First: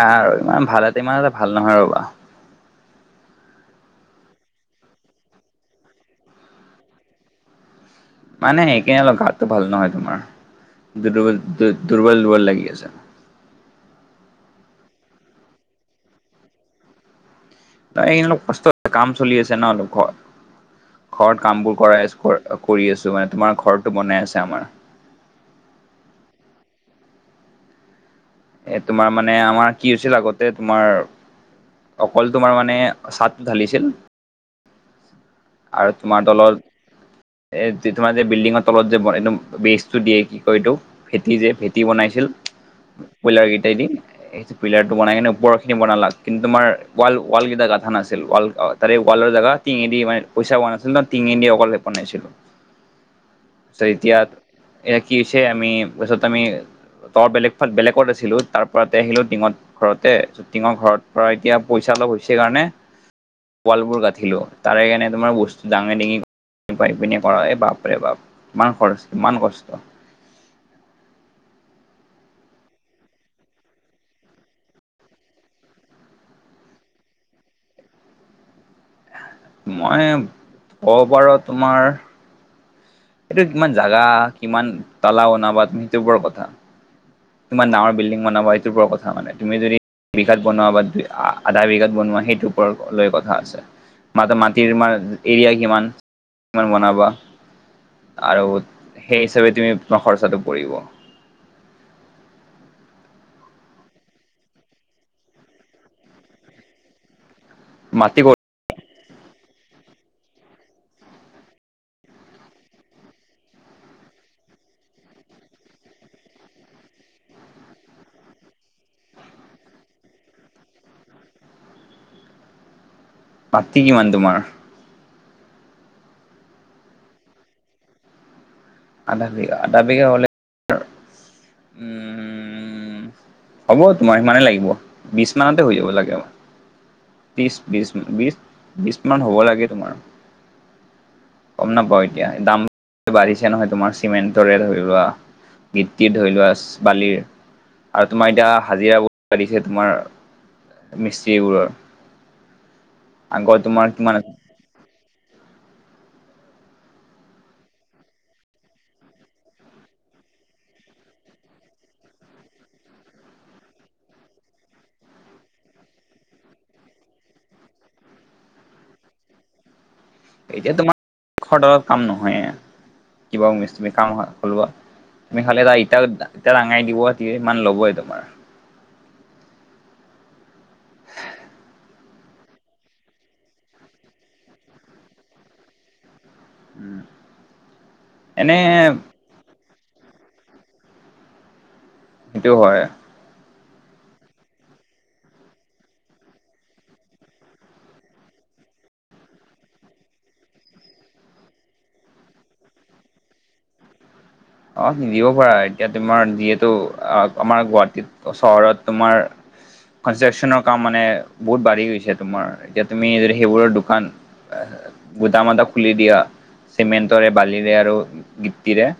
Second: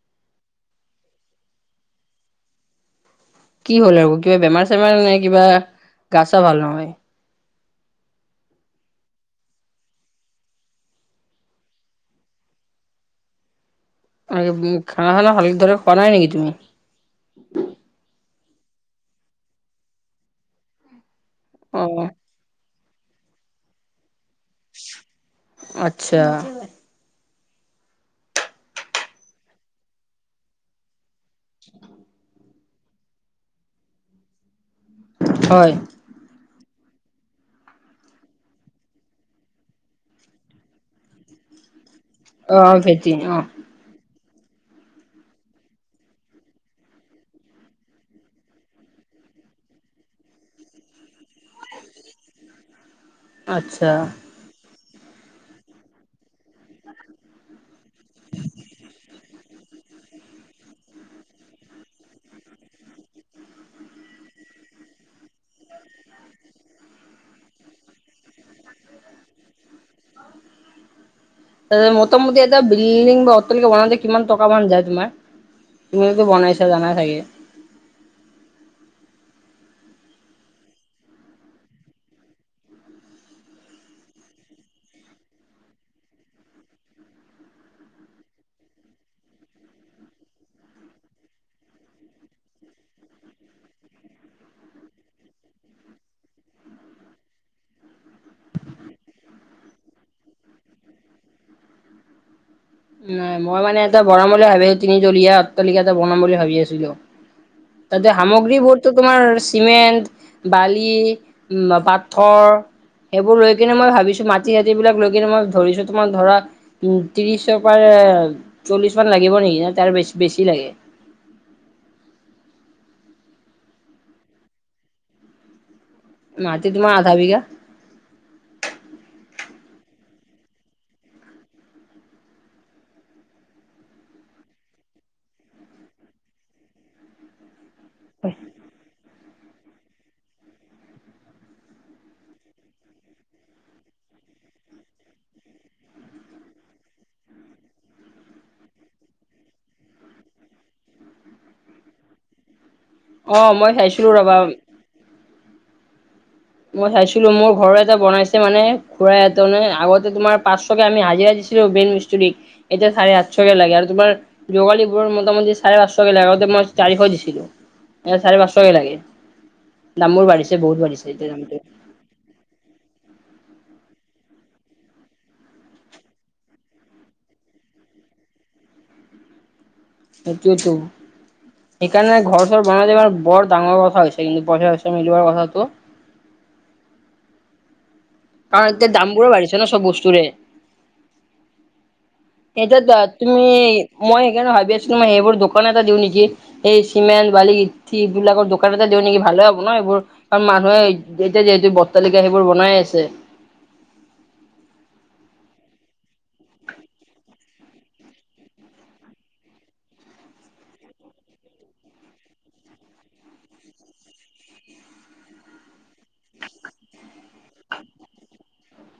আৰু ইমান ভালতে ইমান এটা ভাল নহয় ৰ'বা। কি হ'ল আৰু, কিবা বেমাৰ চেমাৰ নাই কিবা গা চা ভাল নহয়? মানে হেকে অলপ গাঁহটো ভাল নহয় তোমাৰ, দ্বল দুৰ্বল-দুৰ্বল লাগি আছে। খানা-খানা ভালকে ধৰে খোৱা নাই নেকি তুমি? ন এইকেইদিন অলপ কষ্ট কাম চলি আছে ন অলপ ঘৰত? ঘৰত কাম বোৰ অ কৰাই আছোঁ। কৰি আছোঁ মানে তোমাৰ ঘৰতটো বনাই আছে আমাৰ। আচ্ছা। এ তোমাৰ মানে আমাৰ কি হৈছিল আগতে তোমাৰ, অকল তোমাৰ মানে চাদটো ঢালিছিল হয় আৰু তোমাৰ তলত এ তোমাৰ যে বিল্ডিঙৰ তলত যে বনাই একদম বেচটো দিয়ে, কি কয় এইটো? ভেটি যে, ভেটি বনাইছিল। অ', ভে পলাইগেটাইদি। [unintelligible] পিলাৰটো বনাই কিনে ওপৰখিনি বনালাক, কিন্তু তোমাৰ ওৱাল কেইটা গাথা নাছিল ওৱাল তাৰে ওৱালৰ জাগাত টিঙি দি মান পইচা পোৱা নাছিল ন, টিঙি দি অকল লেপ বনাইছিলোঁ। উ [unintelligible] তাৰপিছত এতিয়া, এয়া কি হৈছে আমি তাৰছত আমি তৰ বেলেগ ফাল বেলেগ ওপৰত আছিলোঁ, তাৰ পৰাতে আহিলোঁ টিঙত ঘৰতে, টিঙৰ ঘৰত পৰা এতিয়া পইচা অলপ হৈছে কাৰণে ৱালবোৰ গঠিলোঁ। তাৰে কানে তোমাৰ বস্তু ডাঙে-ডাঙি পাই পিনে কৰা এই বাপ ৰে বাপ ইমান খৰচ, ইমান কষ্ট। [unintelligible] মোটামুটি এটা বিল্ডিং বা অটলকে বনওঁতে কিমান টকা মান যায় তোমাৰ? তুমিয়েতো বনাইছা, জানাই চাগে? মই ক'বৰো তোমাৰ এইটো কিমান জাগা, কিমান তালা বনাবা তুমি সেইটো উপৰত কথা। কিমান ডাঙৰ বিলদিঙ বনাবা এইটোৰ উপৰত কথা মানে, তুমি যদি দু বিঘাত বনোৱা বা দুই আ আধা বিঘাত বনোৱা সেইটোৰ ওপৰ লৈ কথা আছে। মাত মাটিৰাৰ এৰিয়া কিমান, কিমান বনাবা? আৰু সেই হিচাপে তুমি-তোমাৰ খৰচাটো পৰিব। নাই মই মানে এটা বনাম বুলি ভাবি, তিনি তলীয়া অতটালিকা এটা বনাম বুলি ভাবি আছিলোঁ। ততে মাটি ক সামগ্ৰী বোৰ এইটো তোমাৰ চিমেণ্ট, বালি, উম পাথৰ সেইবোৰ লৈ কিনে মই ভাবিছোঁ মাটি চাতি বিলাক লৈ কিনে মই ধৰিছোঁ তোমাৰ ধৰা উম ত্ৰিশ হেটো পাৰে চল্লিশ মান লাগিব নেকি নে তাৰ বেছ বেছি লাগে? মাটি কিমান তোমাৰ? মতি তোমাৰ আধা বিঘা। আধা বিঘা? আধা বিঘা হ'লে, উম [inaudible] হ'ব তোমাৰ সিমানেই লাগিব। বিছ মানতে হৈ যাব লাগে, আউ তিছ তিছ বিশ বিশ মান হ'ব লাগে তোমাৰ। গম নাপাও এতিয়া, দাম পিছে নহয় তোমাৰ চিমেণ্টৰে ধৰি লোৱা, গিত্তিত ধৰি লোৱা, বালিৰ আৰু তোমাৰ এতিয়া হাজিৰা বহুত বাঢ়িছে তোমাৰ মিস্ত্ৰীবোৰৰ। অ আগৰ মই তোমাৰ চাইছিলো কিমান ৰবা আছিল? মই চাইছিলোঁ মোৰ ঘৰ এটা বনাইছে মানে খুৰা এজনে, আগতে তোমাৰ পাঁচ আম হাজিৰা দিছিলোঁ মেইন মিষ্টাৰিক। তেতিয়া চাৰে আঠশকে লাগে আৰু তোমাৰ জোগালী বোৰৰ মোটামুটি চাৰে পাঁচশ কে লাগে আগতে মই চাৰিশ দিছিলোঁ। এ চাৰে পাঁচশকে লাগে। দাম বোৰ বাঢ়িছে এতিয়া বহুত তোমাৰ বাঢ়িছে এতিয়া এশৰ দামটো। তলত কাম নহয়। কিবা [unintelligible] কাম হ'লো। তুমি খালে ইটা-ইটা দাঙাই দিবতি [unintelligible] ইমান লবই তোমাৰ। সেইটোয়েটো। সেইকাৰণে ঘৰ চৰ বনালে মানেও বৰ ডাঙৰ কথা হৈছে কিন্তু পইচা চইচা মিলোৱাৰ কথাটো। উম। কাৰণ এতিয়া দামবোৰো বাঢ়িছে ন চ'ব বস্তুৰে? সেইটো এতিয়া হয় দত তুমি, মই সেইকাৰণে ভাবি আছোঁ মই সেইবোৰ দোকান এটা দিওঁ নেকি? এই চিমেণ্ট, বালি, গীতি এইবিলাকৰ দোকান এটা দিও নেকি? ভালে হ'ব ন এইবোৰ কাৰণ মানুহে এতিয়া যিহেতু বৰটালিকা সেইবোৰ বনাই আছে। অ', দিব পাৰা এতিয়া তোমাৰ যিহেতু আমাৰ গুৱাহাটীত চহৰত তোমাৰ কনষ্ট্ৰাক্যনৰ কাম মানে বহুত বাঢ়ি গৈছে তোমাৰ, এতিয়া তুমি যদি সেইবোৰৰ দোকান গোদাম এটা খুলি দিয়া চিমেণ্টৰে, বালিৰে আৰু গিটিৰে।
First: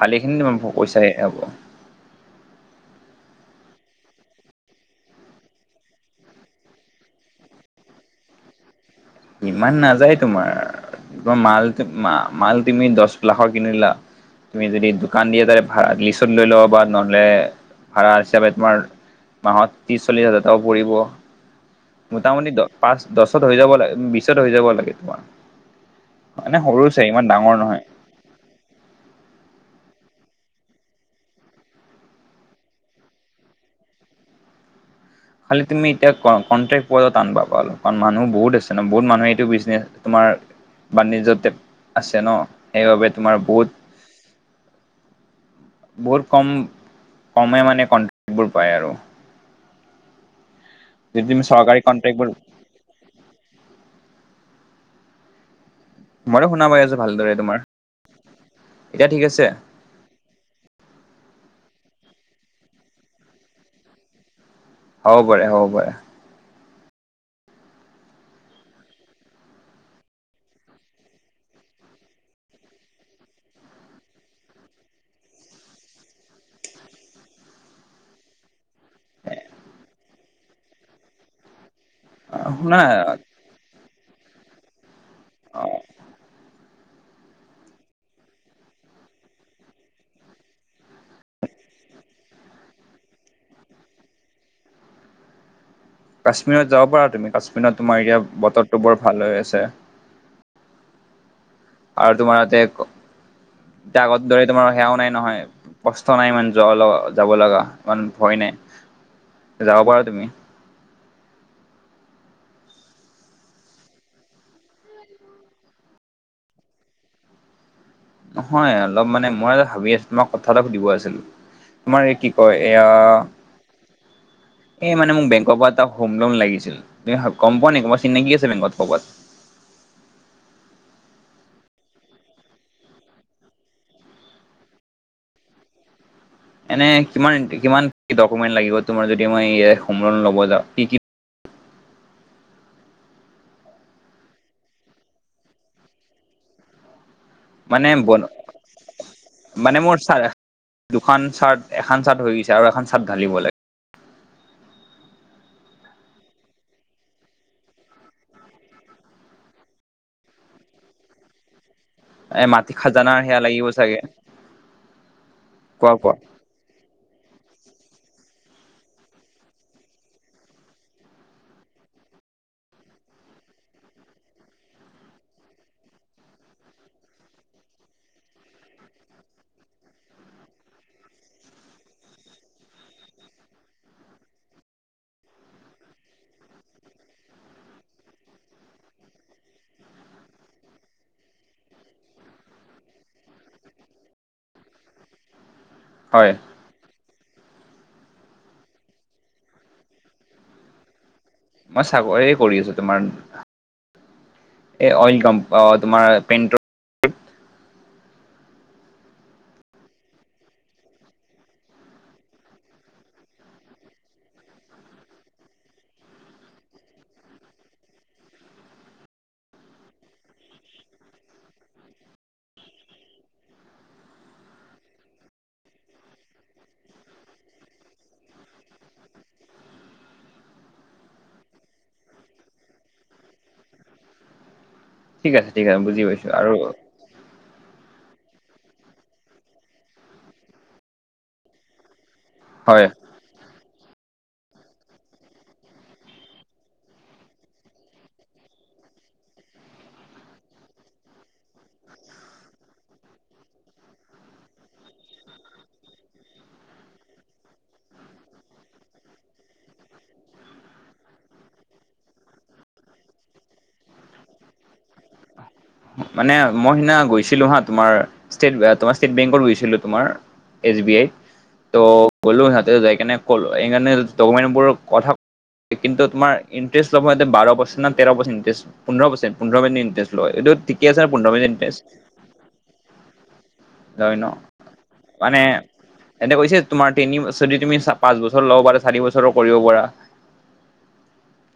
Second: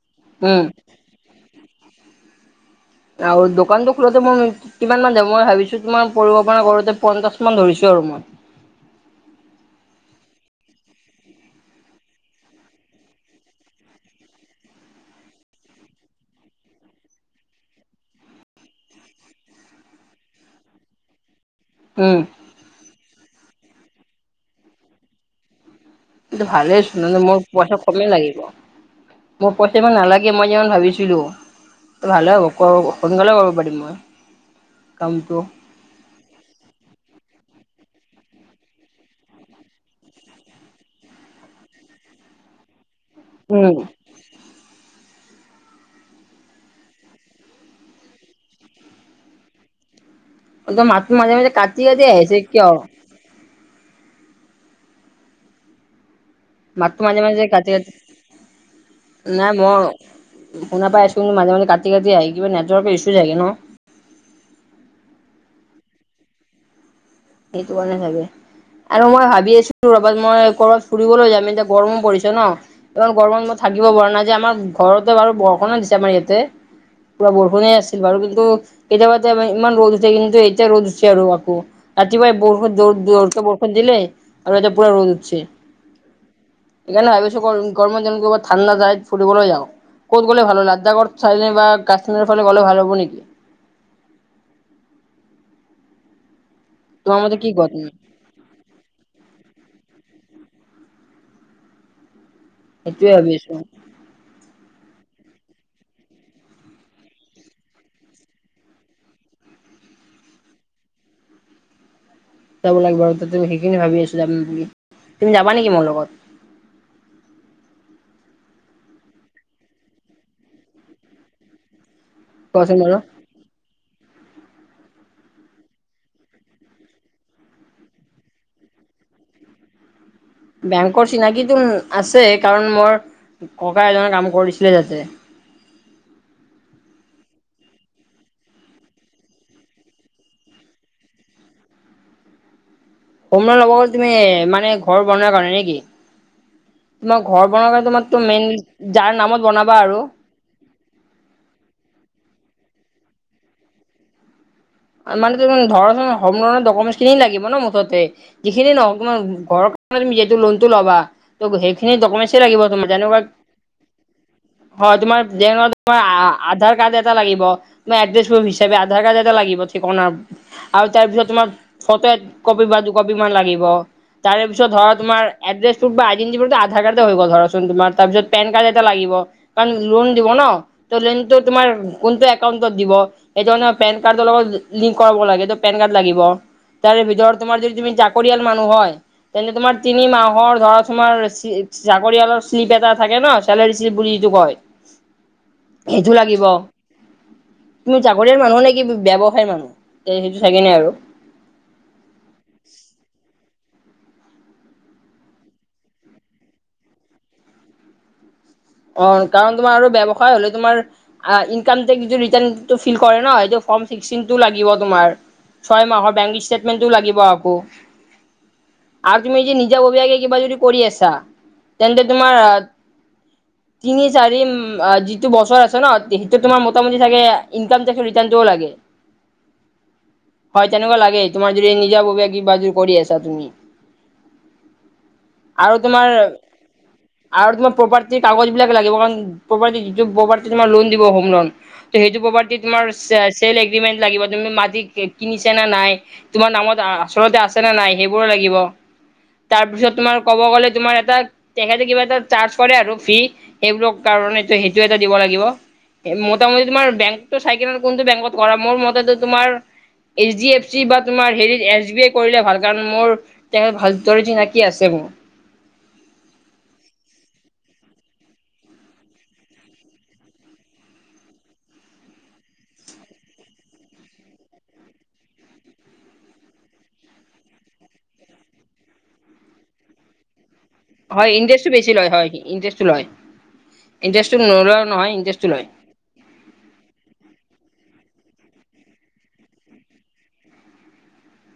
ভালেখিনি তোমাৰ উম প-পইচা এ হ'ব। আৰু দোকানটো খোলোতে মই কিমান মান যাব? মই ভাবিছোঁ কিমান পৰিব পৰা কৰোতে পঞ্চাশ মান ধৰিছোঁ আৰু মই। ইমান নাযায় তোমাৰ। তমাৰ মাল-মাল তুমি দহ লাখৰ কিনিলা তুমি যদি দোকান দিয়ে তাৰে [unintelligible] লৈ লব পাৰা নহ'লে ভাড়া হিচাপে তোমাৰ মাহত ত্ৰিছ, চল্লিছ হাজাৰ টকা পৰিব। উম মোটামুটি দ পাঁচ, দছত হৈ যাব লাগে বিছত হৈ যাব লাগে তোমাৰ। কিন্তু মানে সৰু ভালেচোন। চাই ইমান [unintelligible] মোৰ ডাঙৰ পইচা নহয় কমেই লাগিব। মোৰ পইচা ইমান নালাগে মই যিমান ভাবিছিলো। ভালে হ'ব কৰ সোনকালে কৰিব পাৰিম মই কামটো। খালি তুমি এতিয়া কণ-কণ্ট্ৰেক্ট পোৱাটো টান পাবা। কাৰণ মানুহ বহুত আছে ন। বহুত মানুহে এইটো বিজনেছ তোমাৰ বাণিজ্যতে আছে ন। সেইবাবে তোমাৰ উম। বহুত বহুত কম কমে মানে কন্ট্ৰেক্টবোৰ পায় আৰু। মাতটো যদি মাজে তুমি মাজে চৰকাৰী কাটি কাটি কন্ট্ৰেক্টবোৰ আহিছে কিয়? মইতো শুনা পাই আছো মাতটো মাজে ভালদৰে মাজে তোমাৰ কাটি কাট, এতিয়া ঠিক আছে নাই ম শুনা পাই আছো, কিন্তু মাজ মাজ কাটি কাটি আহি কিবা নেটৱকৰ ইছ্যু ছাগে ন? হ'ব পাৰে, হ'ব পাৰে। সেইটো কাৰণে চাগে। আৰু মই ভাবি আছিলো ৰবাত মই কৰবাত ফুৰিবলৈ যাম। এতিয়া গৰমো পৰিছে ন। ইমান গৰমত মই থাকিব পৰা নাই যে আমাৰ ঘৰতে বাৰু বৰষুণো দিছে আমাৰ ইয়াতে। পুৱা বৰষুণে আছিল বাৰু, কিন্তু কেতিয়াবা তাৰমানে ইমান ৰ'দ উঠে, কিন্তু এতিয়া ৰ'দ উঠিছে আৰু আকৌ। ৰাতিপুৱাই বৰষুণ শুনা দৌ-দৌৰকে বৰষুণ দিলে আৰু এতিয়া পুৰা ৰ'দ উঠছে। সেইকাৰণে ভাবি আছোঁ [unintelligible] গৰমত যেন ক'বাত ঠাণ্ডা ফুৰিবলৈ যাওঁ। ক'ত গ'লে ভাল হ'ব লাডাখৰ চাইডে বা কাশ্মীৰৰ ফালে গলে ভাল হ'ব নেকি? কাশ্মীৰত যাব পাৰা তোমাৰ তুমি। মতে কি কোৱা কাশ্মীৰত তুমি তোমাৰ এতিয়া বতৰটো বৰ ভাল হৈ আছে। আৰু তোমাৰ তাতে সেইটোৱে ভাবি আছো। এতিয়া আগত দৰে তোমাৰ সেয়াও নাই নহয়। কষ্ট নাই ইমান [unintelligible] যাব লাগা, ইমান ভয় নাই। যাব পাৰা তুমি। যাব লাগিব তাতে মই সেইখিনি ভাবি আছো যাম বুলি। তুমি যাবা নেকি মোৰ লগত? নহয় অলপ মানে মই ভাবি আছো তোমাক কথা এটা সুধিব আছিলো। তোমাৰ এই কি কয় কোৱাচোন এয়া বাৰু [inaudible] এই মানে মোক বেংকৰ পৰা এটা হম লন লাগিছিল। তুমি গম পোৱা নে কোনোবা চিনাকি আছে বেংকত ক'বাত? বেংকৰ চিনাকিটো আছে। কাৰণ মোৰ ককা এজনে কাম কৰিছিলে তাতে। এনে কিমান কিমান ডকুমেণ্ট লাগিব তোমাৰ যদি মই হম লন ল'ব যাওঁ? কি কি হম লন ল'ব গলে তুমি মানে ঘৰ বনোৱাৰ কাৰণে নে কি? তোমাৰ ঘৰ বনোৱা কাৰ মানে তোমাক তো বন মেইন যাৰ নামত মানে বনাবা মোৰ আৰু চা দুখন চাৰ্ট, এখান চাৰ্ট হৈ গৈছে আৰু এখন চাৰ্ট ঢালিব লা মানে তুমি ধৰচোন হমলনৰ ডকমেন্সখিনি লাগিব ন মুঠতে? যিখিনি [unintelligible] ঘৰৰ কাৰণে তুমি যিহেতু লনটো ল'বা। ত সেইখিনি এ ডকমেঞ্চে লাগিব মাটি তোমাৰ খাজানাৰ যেনেকুৱা সেয়া লাগিব চাগে হয়, তোমাৰ [unintelligible] কোৱা তোমাৰ কোৱা আ আধাৰ কাৰ্ড এটা লাগিব। [unintelligible] এড্ৰেছ প্ৰুফ হিচাপে আধাৰ কাৰ্ড এটা লাগিব। ঠিকনা আৰু তাৰ পিছত তোমাৰ ফটো এক কপি বা দুকপি মান লাগিব। তাৰ পিছত ধৰা তোমাৰ এড্ৰেছ প্ৰুফ বা আইডেটিুফটো আধাৰ কাৰ্ডে হৈ গল ধৰাচোন তোমাৰ তাৰপিত পেন কাৰ্ড এটা লাগিব। কাৰণ লোন দিব ন? ত লোনটো তোমাৰ কোনটো একাউন্টত দিব? সেইটো মানে পেন কাৰ্ডৰ লগত লিংক কৰাব লাগে এইটো পেন কাৰ্ড লাগিব। তাৰ ভিতৰত তোমাৰ যদি তুমি চাকৰিয়াল মানুহ হয় তেন্তে তোমাৰ তিনি মাহৰ ধৰা তোমাৰ চাকৰিয়ালৰ শ্লিপ এটা থাকে ন, চেলেৰী শ্লিপ বুলি যিটো কয়? [inaudible] সেইটো হয়। লাগিব, তুমি চাকৰিয়াল মানুহ নে কি বে ব্যৱসায় মানুহ? এ সেইটো থাকে নে আৰু মই চাকৰি কৰি আছো। তোমাৰ এ অইল কম অ, তোমাৰ পেনট্ৰ অ', কাৰণ তোমাৰ আৰু ব্যৱসায় হলে তোমাৰ আ ইনকাম টেক্স টো ৰিটাৰ্ণ টো ফিল কৰে ন এইটো ফৰ্ম ফিক্সিং টো লাগিব তোমাৰ। ছয় মাহৰ বেংক ষ্টেটমেণ্টটো লাগিব আকৌ। আৰু তুমি যদি নিজা [unintelligible] কিবা যদি কৰি আছা, তেন্তে তোমাৰ আ তিনি চাৰি যিটো বছৰ আছে ন সেইটো তোমাৰ মোটামুটি চাগে ইনকাম টে ৰিাৰ্টোও লাগে। [inaudible] হয় তেনেকুৱা লাগে তোমাৰ যদি নিজা ববীয়া কে কিবাযদি কৰি আছা তুমি। ঠিক আছে ঠিক আৰু আছে বুজি তোমাৰ, পাইছো আৰু আৰু তোমাৰ প্ৰপাৰ্টি কাগজ বিলাক লাগিব কাৰণ প্ৰপাৰ্টি যিটো প্ৰপাৰ্টি তোমা লোন দিব হোম লোন, ত সেইটো প্ৰপাৰ্ট কি হয় তোমাৰ চে চেল এগ্ৰিমেন্ট লাগিব তুমি মাটি কি কিনিছা নে নাই। তোমাৰ নামত আ আচলতে আছে নে নাই সেইবোৰো লাগিব। তাৰ পিছত তোমাৰ ক'ব গ'লে তোমাৰ এটা তেখেতে কিবা এটা চাৰ্জ কৰে আৰু। ফি সেইবোৰক কাৰণেটো সেইটো এটা দিব লাগিব। মোটামুটি তোমাৰ বেংকতটো চাইকিনে কোনটো বেংকত কৰা? মোৰ মতেতো তোমাৰ এইচ ডি এফ চি বা তোমাৰ হেৰিত এছ বি এ কৰিলে ভাল। কাৰণ মোৰ তেহে ভালজৰ চিনাকি আছে মোৰ। মানে মই সিদিনা গৈছিলোঁ হাঁ তোমাৰ, ষ্টেট বে তোমাৰ ষ্টেট বেংকত গৈছিলোঁ তোমাৰ। S B I. ত' ক'লো হেয়াতেও যায় কেনে ক এইকাণে ডকুমেনবোৰ কথা কিন্তু তোমাৰ ইনটেৰেষ্ট ল'ব সিহঁতে বাৰ পাৰ্চেণ্ট না তেৰ পাচেনটিছ পোন্ধ পাৰ্চেণ্ট পোন্ধৰ মিনি ইণ্টেষ্ট লয়। এইটোত হয় ইনডেষ্টটো বেছি লয় হয় ইনডেচটো লয় ল। লয় ন ইণ্টেছটো নোলোৱাও নহয় মানে ইণ্টেছটো লয়। এনে কৈছে তোমাৰ তিনি চদি তুমি পাঁচ বছৰ ল'ব পাৰা চাৰি বছৰো কৰিব পাৰা। [unintelligible]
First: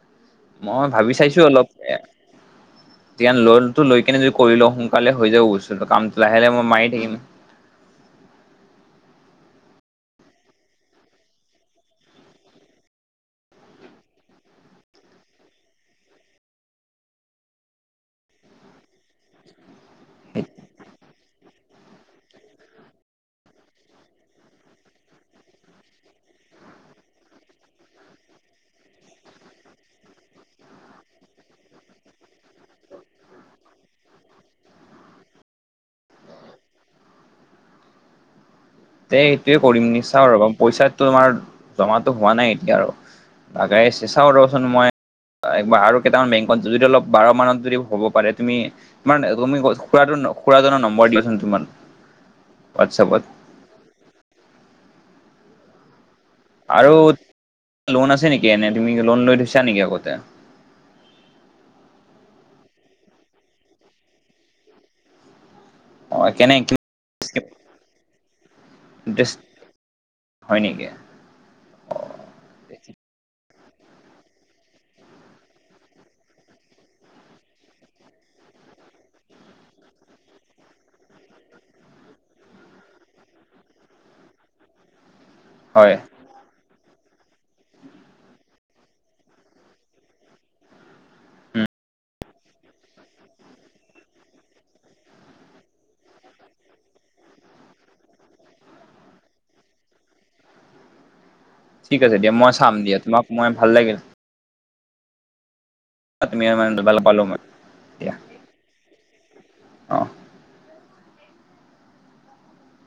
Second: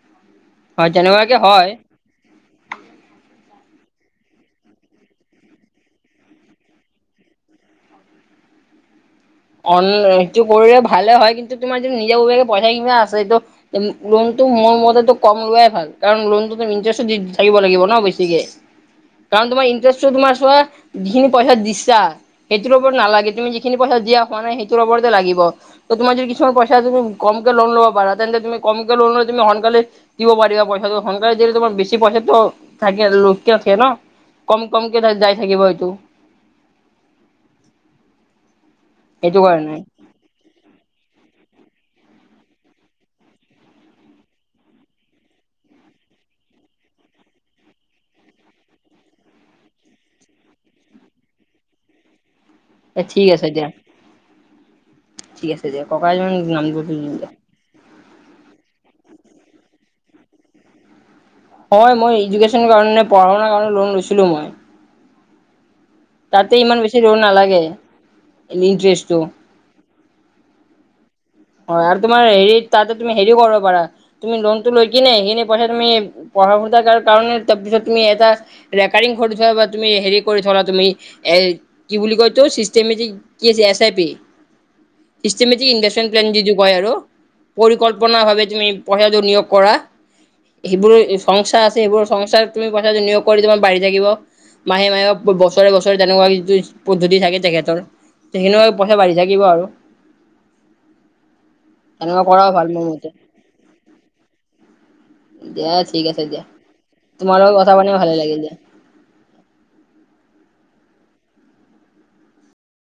মই হয় ভাবি তেনেকুৱাকে চাইছোঁ অলপ হয় এতিয়া লোণ টো লৈ কেনে যদি কৰি লওঁ সোনকালে হৈ যাব বস্তু কামটো লাহে-লাহে মই মাৰি থাকিম। অন সেটো কৰিলে ভালে হয় কিন্তু তোমাৰ যি নিজ ববিয়াকে পইচা কিয়া আছেটো লোনতটো মোৰ মতেতো কম লোৱাই ভাল, কাৰণ লোনটোটো ইণ্টেৰেছো দি থাকিব লাগিব ন বেছিকে। কাৰণ তোমাৰ ইনট্ৰেষ্ট তো তোমাৰ চোৱা যিখিনি পইচা দিছা, সেইটোৰ ওপৰত নালাগে তুমি যিখিনি পইচা দিয়া মানে সেইটোৰ ওপৰতে লাগিব। ত তুমাৰ যদি কিছুমান পইছা তুমি কমকে লোণ ল'ব পাৰা তেন্তে তুমি কমকে লোণ লৈ তুমি সনকালে দিব পাৰিবা পইচাটো সোনকালে দিল তোমাৰ বেছি পইচাটো থাকে [unintelligible] কম-কমকে যাই থাকিব এইটো। তে সেইটো সেইটোয়ে কাৰণে কৰিম নি? চাও ৰবা পইচাত তোমাৰ জমাটো হোৱা নাই এতিয়া আৰু। আগাইছে চাও ৰচোন মই একবাৰ আৰু কেইটামান বেংকত যড়িত অলপ বাৰ মানত যদি হ'ব পাৰে তুমি মানে তুমি খুৰাডন খুৰাজনৰ নম্বৰ দিয়িচোন কিমান। এ ঠিক আছে দিয়া। ঠিক আছে দিয়া। ককাই আৰুত লোন আছে নেকি, এনে তুমি লোন লৈ থৈছা নেকি আগতে? হয় মই ইজুকেশ্যনৰ কাৰণে, পঢ়া শুনাৰ কাৰণে লোন লৈছিলোঁ মই। অ কেনে তাতে ইমান বেছি ৰ' ইণ্টাৰেষ্ট নালাগে, ইনিট্ৰেষ্টটো। হয় নেকি? হয় আৰু তোমাৰ হেৰি তাতে তুমি হেৰিও কৰিব পাৰা তুমি লোন টো লৈ কিনে সিনি পইচা তুমি পঢ়া শুতা কা কাৰণে তাৰপিছত তুমি এটা ৰেকাৰিং ঘৰটো থোৱা বা তুমি হেৰি কৰি থলা তুমি এ কি বুলি কয় এইতো চিচমেটিক কিযে এচ আই পি? চিচমেটিক হয় ইলেভেন [unintelligible] কয় আৰু পৰিকল্পনা ভাৱে তুমি পইচাটো নিয়োগ কৰা। সেইবোৰ সংস্থা উম আছে সেইবোৰ সংস্থা তুমি পইচাটো নিয়োগ কৰি তোমাৰ বাঢ়ি থাকিব। মাহে-মাহে, ব-বছৰে-বছৰে তেনেকুৱা যিটো পদ্ধতি থাকে তেখেতৰ। তে হেণেকৈ পইচা বাঢ়ি থাকিব আৰু। ঠিক আছে তেনেকুৱা দিয়া, কৰাও মই ভাল চাম মোৰ দিয়া, মতে তোমাক মই ভাল লাগিল। দিয়া ঠিক আছে তুমি দিয়া। ইমান ভাল পালো মই তোমাৰ লগত কথা পাতি ম ভালে লাগিল দিয়া। অ'।